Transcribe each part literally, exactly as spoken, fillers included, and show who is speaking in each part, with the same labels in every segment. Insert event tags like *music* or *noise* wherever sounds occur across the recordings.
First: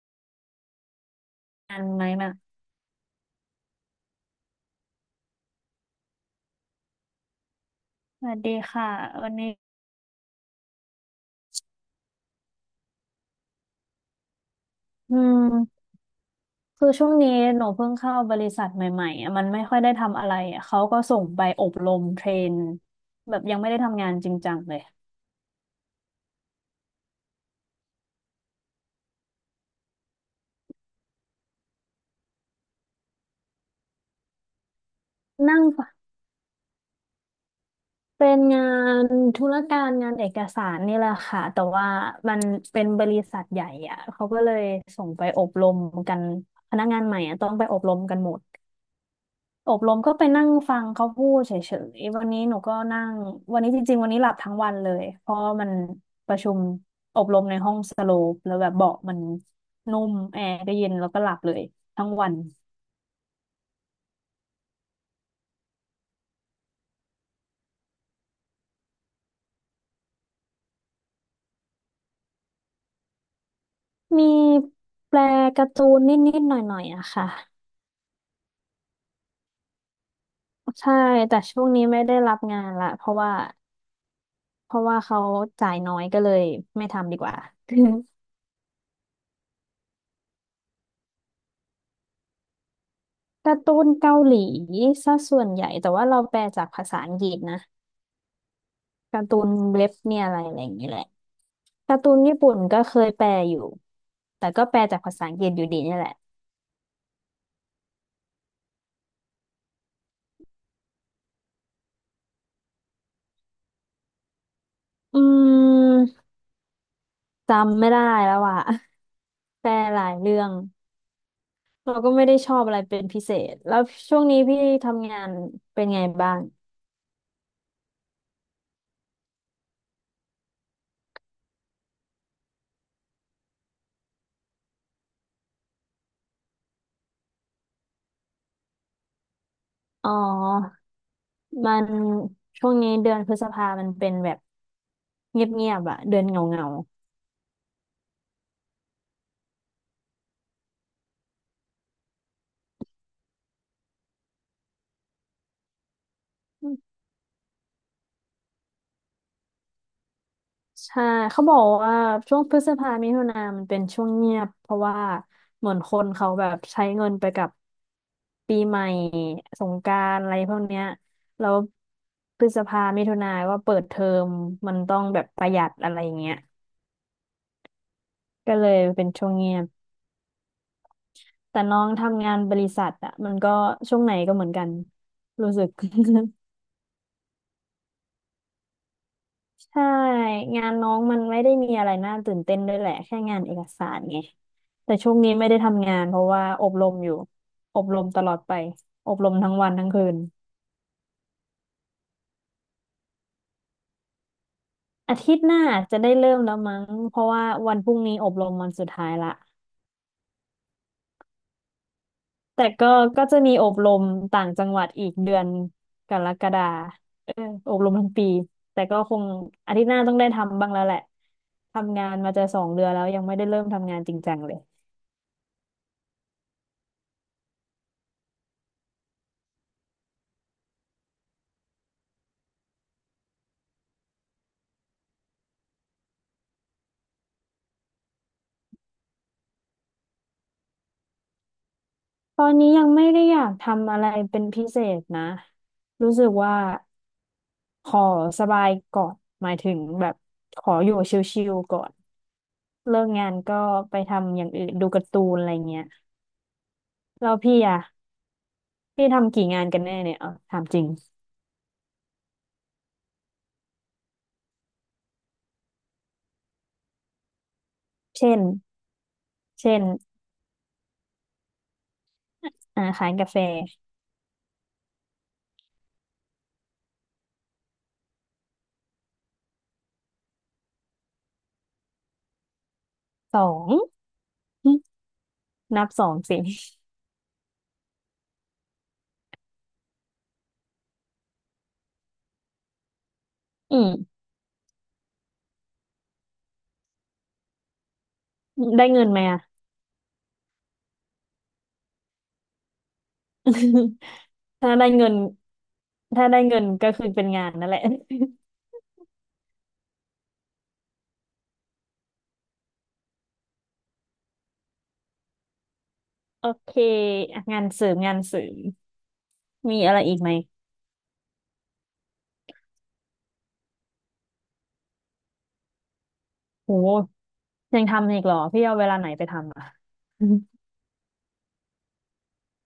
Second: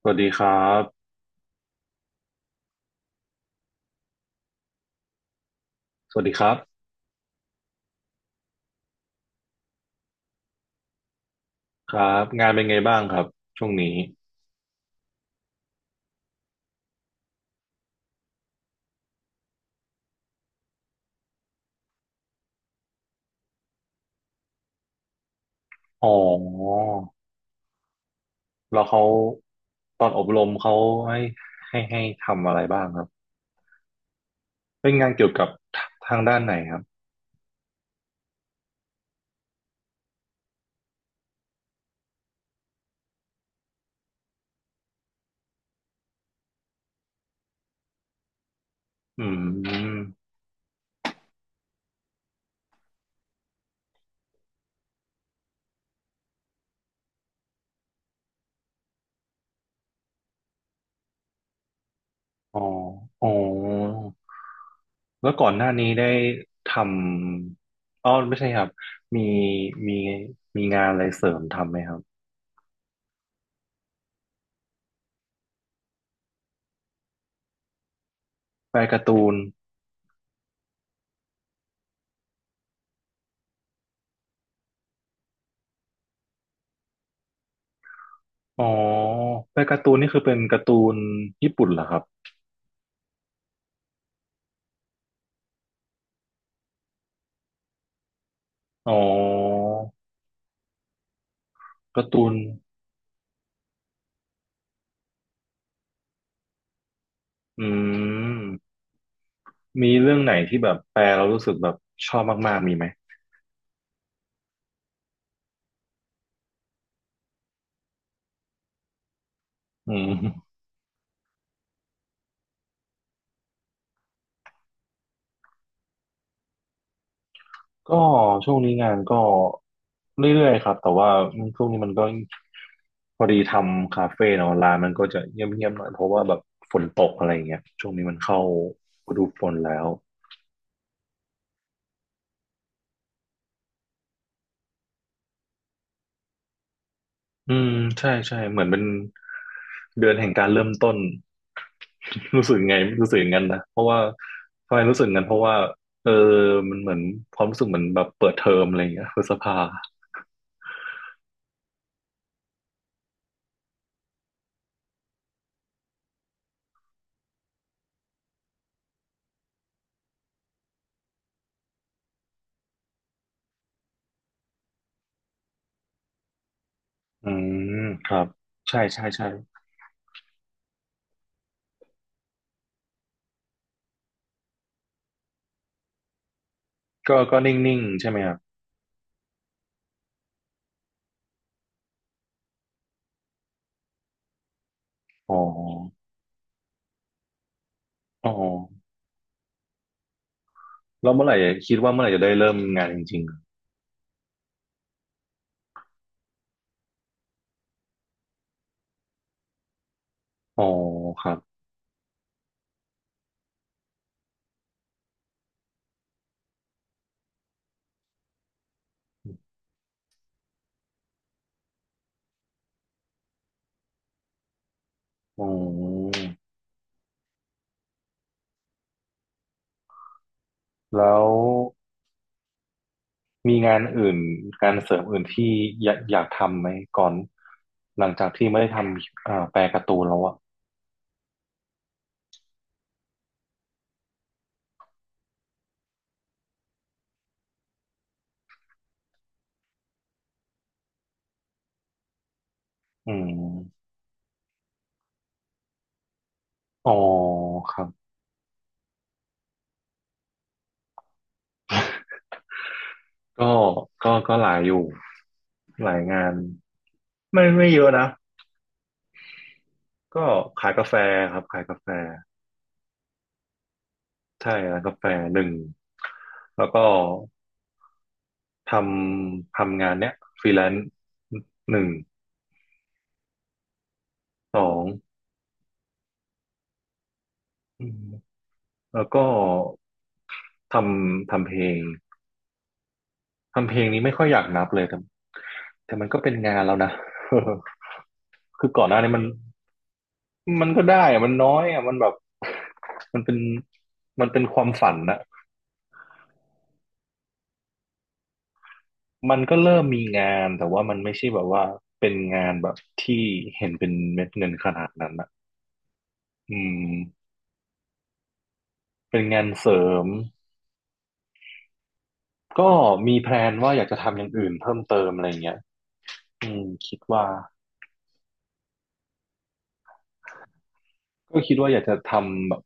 Speaker 1: สวัสดีครับ
Speaker 2: กันไหมนะ
Speaker 1: สวัสดีครับ
Speaker 2: สวัสดีค่ะวันนี้
Speaker 1: ครับงานเป็นไงบ้างครับช่วงนี้
Speaker 2: อืมคือช่วงนี้หนูเพิ่งเข้าบริษัทใหม่ๆอะมันไม่ค่อยได้ทำอะไรอะเขาก็ส่งไปอบรมเทรนแบบยังไม่ได้ทำงานจริงจังเลย
Speaker 1: อ๋อแล้วเขาตอนอบรมเขาให้ให้ให้ทำอะไรบ้างครับเป็นงานเกี่ยวกับ
Speaker 2: นั่ง
Speaker 1: ท
Speaker 2: ฟง
Speaker 1: ทางด้านไหนครับ
Speaker 2: เป็นงานธุรการงานเอกสารนี่แหละค่ะแต่ว่ามันเป็นบริษัทใหญ่อะเขาก็เลยส่งไปอบรมกันพนักงานใหม่อะต้องไปอบรมกันหมด
Speaker 1: อื
Speaker 2: อบรม
Speaker 1: ม
Speaker 2: ก็ไปนั่งฟังเขาพูดเฉยๆวันนี้หนูก็นั่งวันนี้จริงๆวันนี้หลับทั้งวันเลยเพราะมันประชุมอบรมในห้องสโลปแล้วแบบเบาะมันนุ่มแอร์ก็เย็นแล้วก็หลับเลยทั้งวัน
Speaker 1: อ๋ออ๋อแล้วก่อนหน้านี้ได้ทำอ๋อไม่ใช่ครับ มีมีมีงานอะไรเสริมทำไหมครับ
Speaker 2: มีแปลการ์ตูนนิดๆหน่อยๆอะค่ะ
Speaker 1: แปลการ์ตูน
Speaker 2: ใช่แต่ช่วงนี้ไม่ได้รับงานละเพราะว่าเพราะว่าเขาจ่ายน้อยก็เลยไม่ทำดีกว่า *laughs*
Speaker 1: อ๋อแปลการ์ตูนนี่คือเป็นการ์ตูนญี่ปุ่นเหรอครับ
Speaker 2: การ์ตูนเกาหลีซะส่วนใหญ่แต่ว่าเราแปลจากภาษาอังกฤษนะ
Speaker 1: อ๋
Speaker 2: การ์ตูน
Speaker 1: อ
Speaker 2: เว็บเนี่ยอะไรอะไรอย่างนี้แหละการ์
Speaker 1: กา
Speaker 2: ตู
Speaker 1: ร์
Speaker 2: น
Speaker 1: ตูน
Speaker 2: ญี่ปุ่นก็เคยแปลอยู่แต่ก็แปลจากภาษาอังกฤษอยู่ดีเนี่ยแหละ
Speaker 1: อืมมีเรื่องไหนที่แบบแปลเรารู้สึกแบบชอบมากๆมีไหม
Speaker 2: อืมจำไม่ได้แล้วอ่ะ *laughs* แปล
Speaker 1: อื
Speaker 2: หลายเรื่อ
Speaker 1: ม
Speaker 2: งเราก็ไม่ได้ชอบอะไรเป็นพิเศษแล้วช่วงนี้พี่ทำงานเป็นไงบ้าง
Speaker 1: ก็ช่วงนี้งานก็เรื่อยๆครับแต่ว่าช่วงนี้มันก็พอดีทำคาเฟ่เนาะร้านมันก็จะเงียบๆหน่อยเพราะว่าแบบฝนตกอะไรอย่างเงี้ยช่วงนี้มันเข้าฤดูฝนแล้ว
Speaker 2: อ๋อมันช่วงนี้เดือนพฤษภามันเป็นแบบเงียบๆอ่ะเดือนเหงา
Speaker 1: อืมใช่ใช่เหมือนเป็นเดือนแห่งการเริ่มต้น *laughs* รู้สึกไงรู้สึกอย่างนั้นนะเพราะว่าทำไมรู้สึกงั้นเพราะว่าเออมันเหมือนความรู้สึกเหมือนแบบเปิดเทอมอะไรอย่างเงี้ยพฤษภา
Speaker 2: ใช่เขาบอกว่าช่วงพฤษภามิถุนามันเป็นช่วงเงียบเพราะว่าเหมือนคนเขาแบบใช้เงินไปกับปีใหม่สงกรานต์อะไรพวกเนี้ยแล้วพฤษภามิถุนาก็เปิดเทอมมันต้องแบบประหยัดอะไรอย่างเงี้ย
Speaker 1: อืมครับ
Speaker 2: ก็เลย
Speaker 1: ใช่ใช่
Speaker 2: เป็นช่
Speaker 1: ใช่
Speaker 2: วงเงียบแต่น้องทำงานบริษัทอะมันก็ช่วงไหนก็เหมือนกันรู้สึก *laughs*
Speaker 1: ก็ก็นิ่งๆใช่ไหมครับ
Speaker 2: ใช่งานน้องมันไม่ได้มีอะไรน่าตื่นเต้นด้วยแหละแค่งานเอกสารไงแต่ช่วงนี้
Speaker 1: อ๋อ
Speaker 2: ไม่ได้ทำงานเพราะว่าอบรมอยู่อบรมต
Speaker 1: อ๋
Speaker 2: ล
Speaker 1: อ
Speaker 2: อดไปอบรมทั้งวันทั้งคืน
Speaker 1: แล้วเมื่อไหร่คิดว่าเมื่อไหร่จะได้เริ่มงานจริง
Speaker 2: อาทิตย์หน้าจะได้เริ่มแล้วมั้งเพราะว่าวันพรุ่งนี้อบรมวันสุดท้ายละ
Speaker 1: ๆอ๋อครับ
Speaker 2: แต่ก็ก็จะมีอบรมต่างจังหวัดอีกเดือนกรกฎาเอออบรมทั้งปีแต่ก็คงอาทิตย์หน้าต้องได้ทำบ้างแล้วแหละทำงานมาจะสองเดือนแล้วยังไม่ได้เริ่มทำงานจริงจังเลย
Speaker 1: อ๋อแล้ว มีงานอื่นงานเสริมอื่นที่อยากอยากทำไหมก่อนหลังจากที่ไม่ได้ทำอ่าแปลการ์ตูนแล้วอ่ะ
Speaker 2: ตอนนี้ยังไม่ได้อยากทำอะไรเป็นพิเศษนะ รู้สึกว่าขอสบายก่อนหมายถึงแบบขออยู่ชิลๆก่อนเลิก
Speaker 1: อื
Speaker 2: งานก็
Speaker 1: ม
Speaker 2: ไปทำอย่างอื่นดูการ์ตูนอะไรเงี้ย
Speaker 1: อ๋อ
Speaker 2: แล้วพี่
Speaker 1: ค
Speaker 2: อะ
Speaker 1: รับ
Speaker 2: พี่ทำกี่งานกันแน่เนี่ยเอาถามจริง
Speaker 1: ก็ก็ก็หลายอยู่หลายงานไม่ไม่เยอะนะ
Speaker 2: เช่นเช่น
Speaker 1: ก็ขายกาแฟครับขายกาแฟ
Speaker 2: อ่าขายกาแฟ
Speaker 1: ใช่ร้านกาแฟหนึ่งแล้วก็ทำทำงานเนี้ยฟรีแลนซ์หนึ่ง
Speaker 2: สอง
Speaker 1: สอ
Speaker 2: หึ
Speaker 1: ง
Speaker 2: นับสองสิ
Speaker 1: อืมแล้วก็ทำทำเพลง ทำเพ
Speaker 2: อื
Speaker 1: ลงนี้ไม่
Speaker 2: ม
Speaker 1: ค่อยอยากนับเลยแต่แต่มันก็เป็นงานแล้วนะ *laughs* คือก่อ
Speaker 2: ได้
Speaker 1: นหน้า
Speaker 2: เงิน
Speaker 1: นี้
Speaker 2: ไหม
Speaker 1: มัน
Speaker 2: อะ
Speaker 1: มันก็ได้อะมันน้อยอะมันแบบ *laughs* มันเป็น
Speaker 2: *laughs*
Speaker 1: มันเป็นความ
Speaker 2: ถ้าได้
Speaker 1: ฝัน
Speaker 2: เงิน
Speaker 1: นะ
Speaker 2: ถ้าได้เงินก็คือเป็นงานนั่นแหละ *laughs*
Speaker 1: มันก็เริ่มมีงานแต่ว่ามันไม่ใช่แบบว่าเป็นงานแบบที่เห็นเป็นเม็ดเงินขนาดนั้นนะ
Speaker 2: โอ
Speaker 1: อื
Speaker 2: เค
Speaker 1: ม
Speaker 2: อ่ะงานเสริมงานเสริม
Speaker 1: เป็นงานเสริ
Speaker 2: มีอะไร
Speaker 1: ม
Speaker 2: อีกไหม
Speaker 1: ก็มีแพลนว่าอยากจะทำอย่างอื่นเพิ่มเติมอะไรเงี้ยอืมคิด
Speaker 2: โห
Speaker 1: ว่า
Speaker 2: ยังทำอีกเหรอพี่เอาเวลาไหนไปทำอ่ะอม
Speaker 1: ก็คิดว่าอยากจะทำแบบ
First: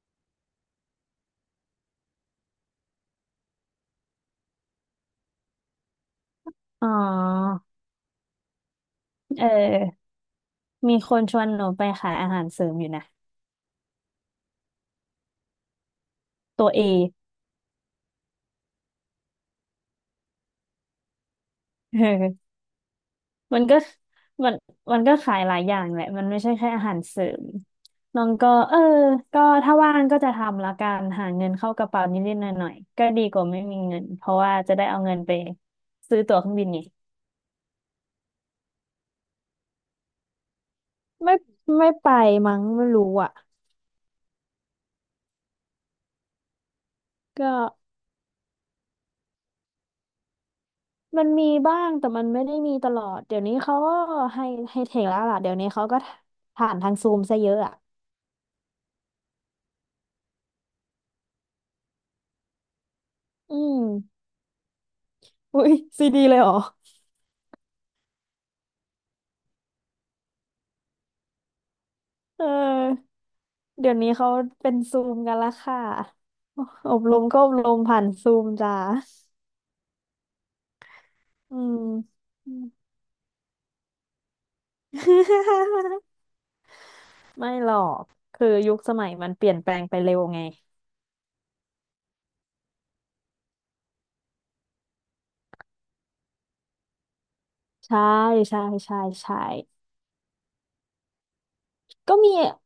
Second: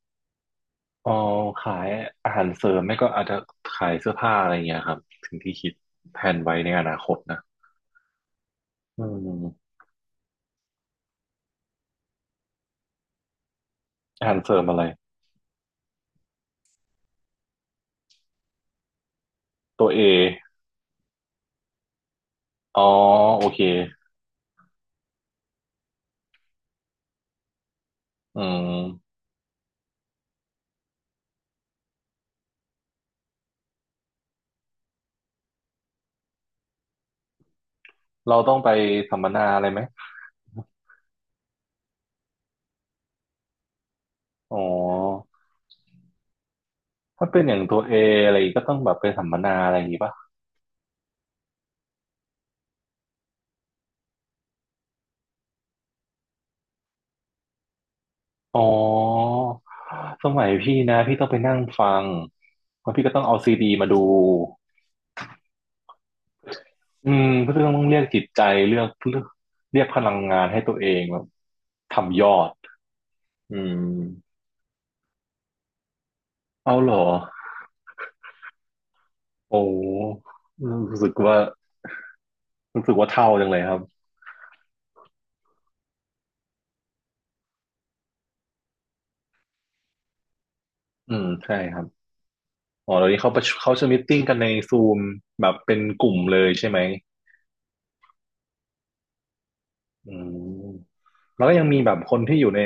Speaker 1: อ๋อขายอาหารเสริมไม่ก็อาจจะขายเสื้อผ้าอะไรเงี้ยครับถึงที่คิดแผนไว้ในอ
Speaker 2: อ๋อ
Speaker 1: นาคตนะอื
Speaker 2: เอ
Speaker 1: ม
Speaker 2: อมีคนชวนหนูไปขายอาหารเสริมอยู่นะ
Speaker 1: อาหารเสริมอะไร
Speaker 2: ตัวเอ
Speaker 1: ตัวเอ
Speaker 2: เออ *laughs*
Speaker 1: อ๋อโอเค
Speaker 2: มันก็มันมันก็ขายหลายอย่างแหละมันไม่ใช่แค่อาหารเสริมน้อง
Speaker 1: อื
Speaker 2: ก็เออ
Speaker 1: ม
Speaker 2: ก็ถ้าว่างก็จะทำละกันหาเงินเข้ากระเป๋านิดๆหน่อยๆก็ดีกว่าไม่มีเงินเพราะว่าจะได้เอาเงินไปซื้อตั๋วเครื่องบินไง
Speaker 1: เราต้องไปสัมมนาอะไรไหม
Speaker 2: ไม่ไม่ไปมั้งไม่รู้อ่ะ
Speaker 1: อ๋อถ้าเป็นอ
Speaker 2: ก็
Speaker 1: ย่างตัวเออะไรก็ต้องแบบไปสัมมนาอะไรอย่างงี้ป่ะ
Speaker 2: มันมีบ้างแต่มันไม่ได้มีตลอดเดี๋ยวนี้เขาก็ให้ให้เทคแล้วล่ะเดี๋ยวนี้เขาก็ผ่านทางซูมซะเยอะอ่ะ
Speaker 1: อ๋อสมัยพี่นะพี่ต้องไปนั่งฟังแล้วพี่ก็ต้องเอาซี
Speaker 2: อื
Speaker 1: ดีมาดู
Speaker 2: มอุ้ยซีดีเลยเหรอ
Speaker 1: อืมก็ต้องเรียกจิตใจเลือกเลือกเรียกพลังงานให้ตัวเองแบบทำยอ
Speaker 2: เ
Speaker 1: ด
Speaker 2: ออ
Speaker 1: อืม
Speaker 2: เดี๋ยวนี้เขาเป็นซูมกันละค่ะ
Speaker 1: เอาเหร
Speaker 2: อ
Speaker 1: อ
Speaker 2: บรมก็อบรมผ่านซูมจ้า
Speaker 1: โอ้รู้สึกว่า
Speaker 2: อืม *laughs* อืม
Speaker 1: รู้สึกว่าเท่าจังเลยครับ
Speaker 2: ไม่หรอกคือยุคสมัยมันเปลี่ยนแปลงไปเร็วไง
Speaker 1: อืมใช่ครับอ๋อเดี๋ยวนี้เขาประชุมเขาจะมีตติ้งกันในซูมแบบเป็นกลุ่มเลยใช่ไหม
Speaker 2: ใช่ใช่ใช่ใช่
Speaker 1: อืม แล้วก็ยังมีแบบค
Speaker 2: ก็
Speaker 1: น
Speaker 2: มี
Speaker 1: ที่อยู่ใน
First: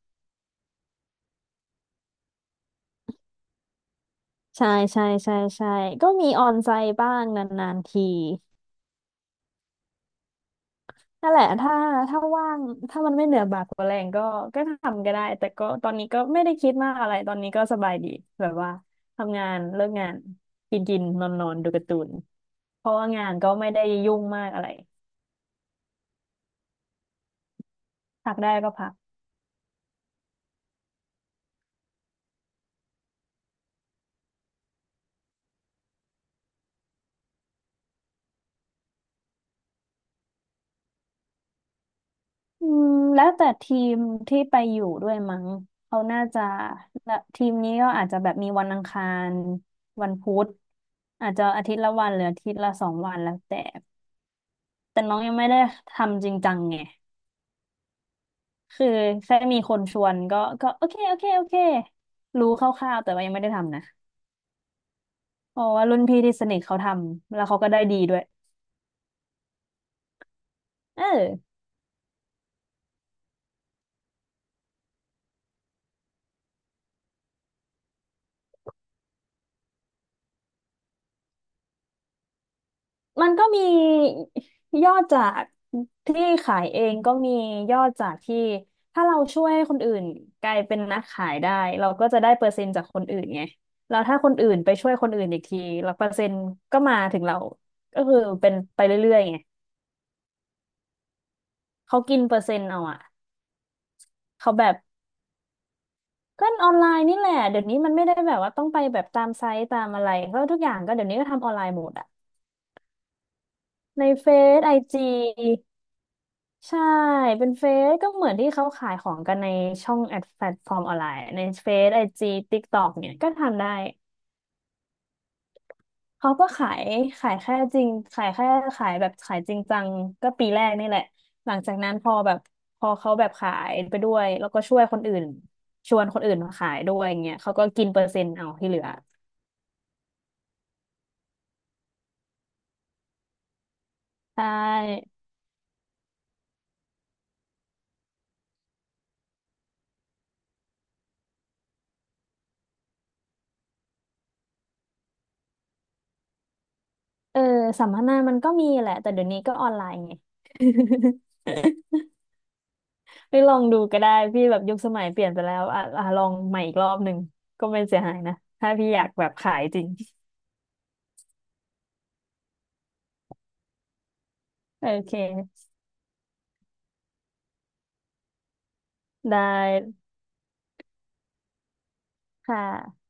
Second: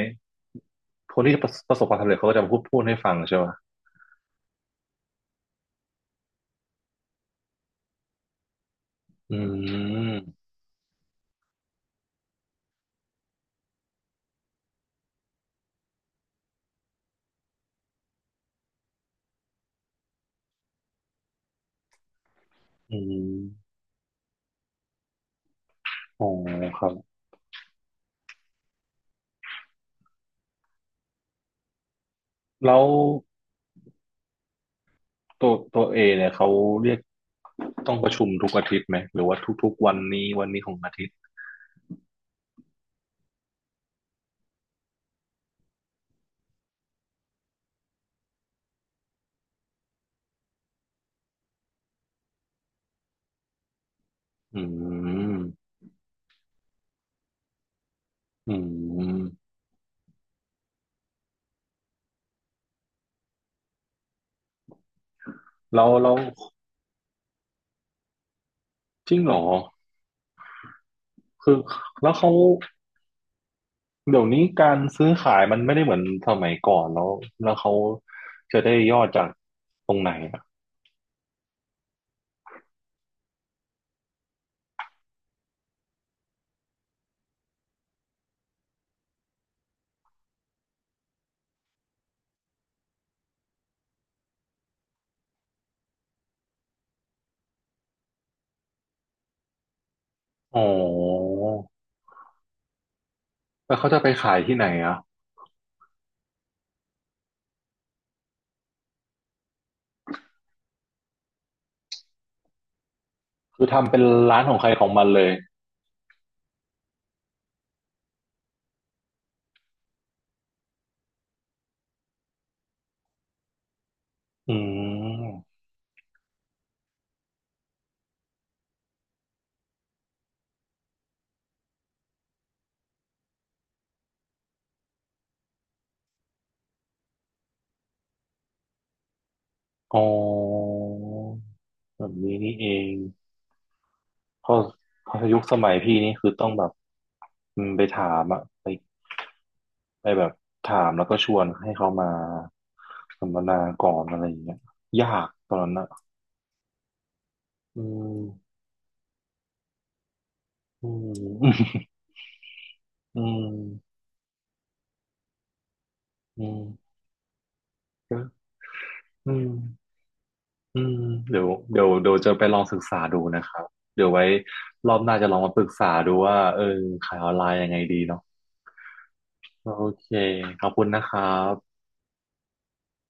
Speaker 1: คนที่ประประสบความสำเร็จเขาก็จะมาพูดพูดให้ฟังใช่ไหม
Speaker 2: ใช่ใช่ใช่ใช่ก็มีออนไซต์บ้างนานๆที
Speaker 1: อืม
Speaker 2: นั่นแหละถ้าถ้าว่างถ้ามันไม่เหนือบากกว่าแรงก็ก็ทำก็ได้แต่ก็ตอนนี้ก็ไม่ได้คิดมากอะไรตอนนี้ก็สบายดีแบบว่าทำงานเลิกงานกินกินนอนนอนดูการ์ตูนเพราะ
Speaker 1: อื
Speaker 2: ว่า
Speaker 1: ม
Speaker 2: งานก็ไม่ได้ยุ่งมากอะไร
Speaker 1: อ๋อครับ
Speaker 2: พักได้ก็พัก
Speaker 1: แล้วตัวตัวเอเนี่ยเขาเรียกต้องประชุมทุกอาทิตย์ไหมหรือว่าทุกๆวันนี้วันนี้ของอาทิตย์
Speaker 2: อืมแล้วแต่ทีมที่ไปอยู่ด้วยมั้งเขาน่าจะละทีมนี้ก็อาจจะแบบมีวันอังคารวันพุธอาจจะอาทิตย์ละวันหรืออาทิตย์ละสองวันแล้วแต่
Speaker 1: อื
Speaker 2: แต่น้อง
Speaker 1: ม
Speaker 2: ยังไม่ได้ทำจริงจังไง
Speaker 1: อื
Speaker 2: คือแค่
Speaker 1: ม
Speaker 2: มีคนชวนก็ก็โอเคโอเคโอเครู้คร่าวๆแต่ว่ายังไม่ได้ทำนะเพราะ
Speaker 1: แล้
Speaker 2: ว่า
Speaker 1: ว
Speaker 2: รุ่น
Speaker 1: แล้ว
Speaker 2: พี่ที่สนิทเขาทำแล้วเขาก็ได้ดีด้วย
Speaker 1: จริงเหรอ
Speaker 2: เอ
Speaker 1: คื
Speaker 2: อ
Speaker 1: อแล้วเขาเดี๋ยวนี้การซื้อขายมันไม่ได้เหมือนสมัยก่อนแล้ว แล้วเขาจะได้ยอดจากตรงไหนอ่ะ
Speaker 2: มันก็มียอดจากที่ขายเองก็มียอดจากที่ถ้าเราช่วยคนอื่นกลายเป็นนักขายได้เราก็จะได้เปอร์เซ็นต์จากคนอื่นไงแล้วถ้าคนอื่นไปช่วยคนอื่นอีกทีแล้วเปอร์เซ็นต์ก็มาถึงเราก็คือเป็นไปเรื่อยๆไง
Speaker 1: อ๋อ
Speaker 2: เขากินเปอร์เซ็นต์เอาอะ
Speaker 1: แล้วเขาจะไปขาย
Speaker 2: เขา
Speaker 1: ที่ไห
Speaker 2: แบ
Speaker 1: น
Speaker 2: บ
Speaker 1: อ่ะ
Speaker 2: ก็ออนไลน์นี่แหละเดี๋ยวนี้มันไม่ได้แบบว่าต้องไปแบบตามไซต์ตามอะไรก็ทุกอย่างก็เดี๋ยวนี้ก็ทำออนไลน์หมดอะ
Speaker 1: คือทำเป็น
Speaker 2: ในเฟ
Speaker 1: ร้านของ
Speaker 2: ซ
Speaker 1: ใคร
Speaker 2: ไอ
Speaker 1: ของ
Speaker 2: จี
Speaker 1: มันเลย
Speaker 2: ใช่เป็นเฟซก็เหมือนที่เขาขายของกันในช่องแอดแพลตฟอร์มออนไลน์ในเฟซไอจีติ๊กต็อกเนี่ยก็ทำได้
Speaker 1: อืม
Speaker 2: เขาก็ขายขายแค่จริงขายแค่ขายแบบขายจริงจังก็ปีแรกนี่แหละหลังจากนั้นพอแบบพอเขาแบบขายไปด้วยแล้วก็ช่วยคนอื่นชวนคนอื่นมาขายด้วยอย่างเงี้ยเขาก็กินเปอร์เซ็นต์เอาที่เหลือ
Speaker 1: อ๋อแบบนี้นี่เอง
Speaker 2: ใช
Speaker 1: เพราะเพ
Speaker 2: ่
Speaker 1: ราะยุคสมัยพี่นี่คือต้องแบบอืมไปถามอะไปไปแบบถามแล้วก็ชวนให้เขามาสัมมนาก่อนอะไรอย่างเงี้ยยากตอนนั้นอะ
Speaker 2: เออ
Speaker 1: อื
Speaker 2: สัมมนามันก็
Speaker 1: ม
Speaker 2: มีแหละแต่เดี๋ยวนี้ก็ออนไลน์ไง
Speaker 1: อืม
Speaker 2: *laughs*
Speaker 1: อื
Speaker 2: ไปลองดู
Speaker 1: ม
Speaker 2: ก็ได้พี่แบบยุคสมัยเปลี่ยนไปแล้วอ่ะอ่ะลอง
Speaker 1: อื
Speaker 2: ใหม่
Speaker 1: ม
Speaker 2: อีกรอบหนึ่งก็ไม่เสียหา
Speaker 1: ก็
Speaker 2: ยนะถ้าพี่อยากแบ
Speaker 1: อื
Speaker 2: บ
Speaker 1: ม
Speaker 2: ขายจริง
Speaker 1: อืมเดี๋ยวเดี๋ยวเดี๋ยวจะไปลองศึกษาดูนะครับเดี๋ยวไว้
Speaker 2: โอ
Speaker 1: รอบห
Speaker 2: เค
Speaker 1: น้าจะลองมาปรึกษาดูว่าเออขายออนไลน์ยังไงดีเนาะ
Speaker 2: ได้
Speaker 1: โอเคขอบคุณนะครับ
Speaker 2: ค่ะ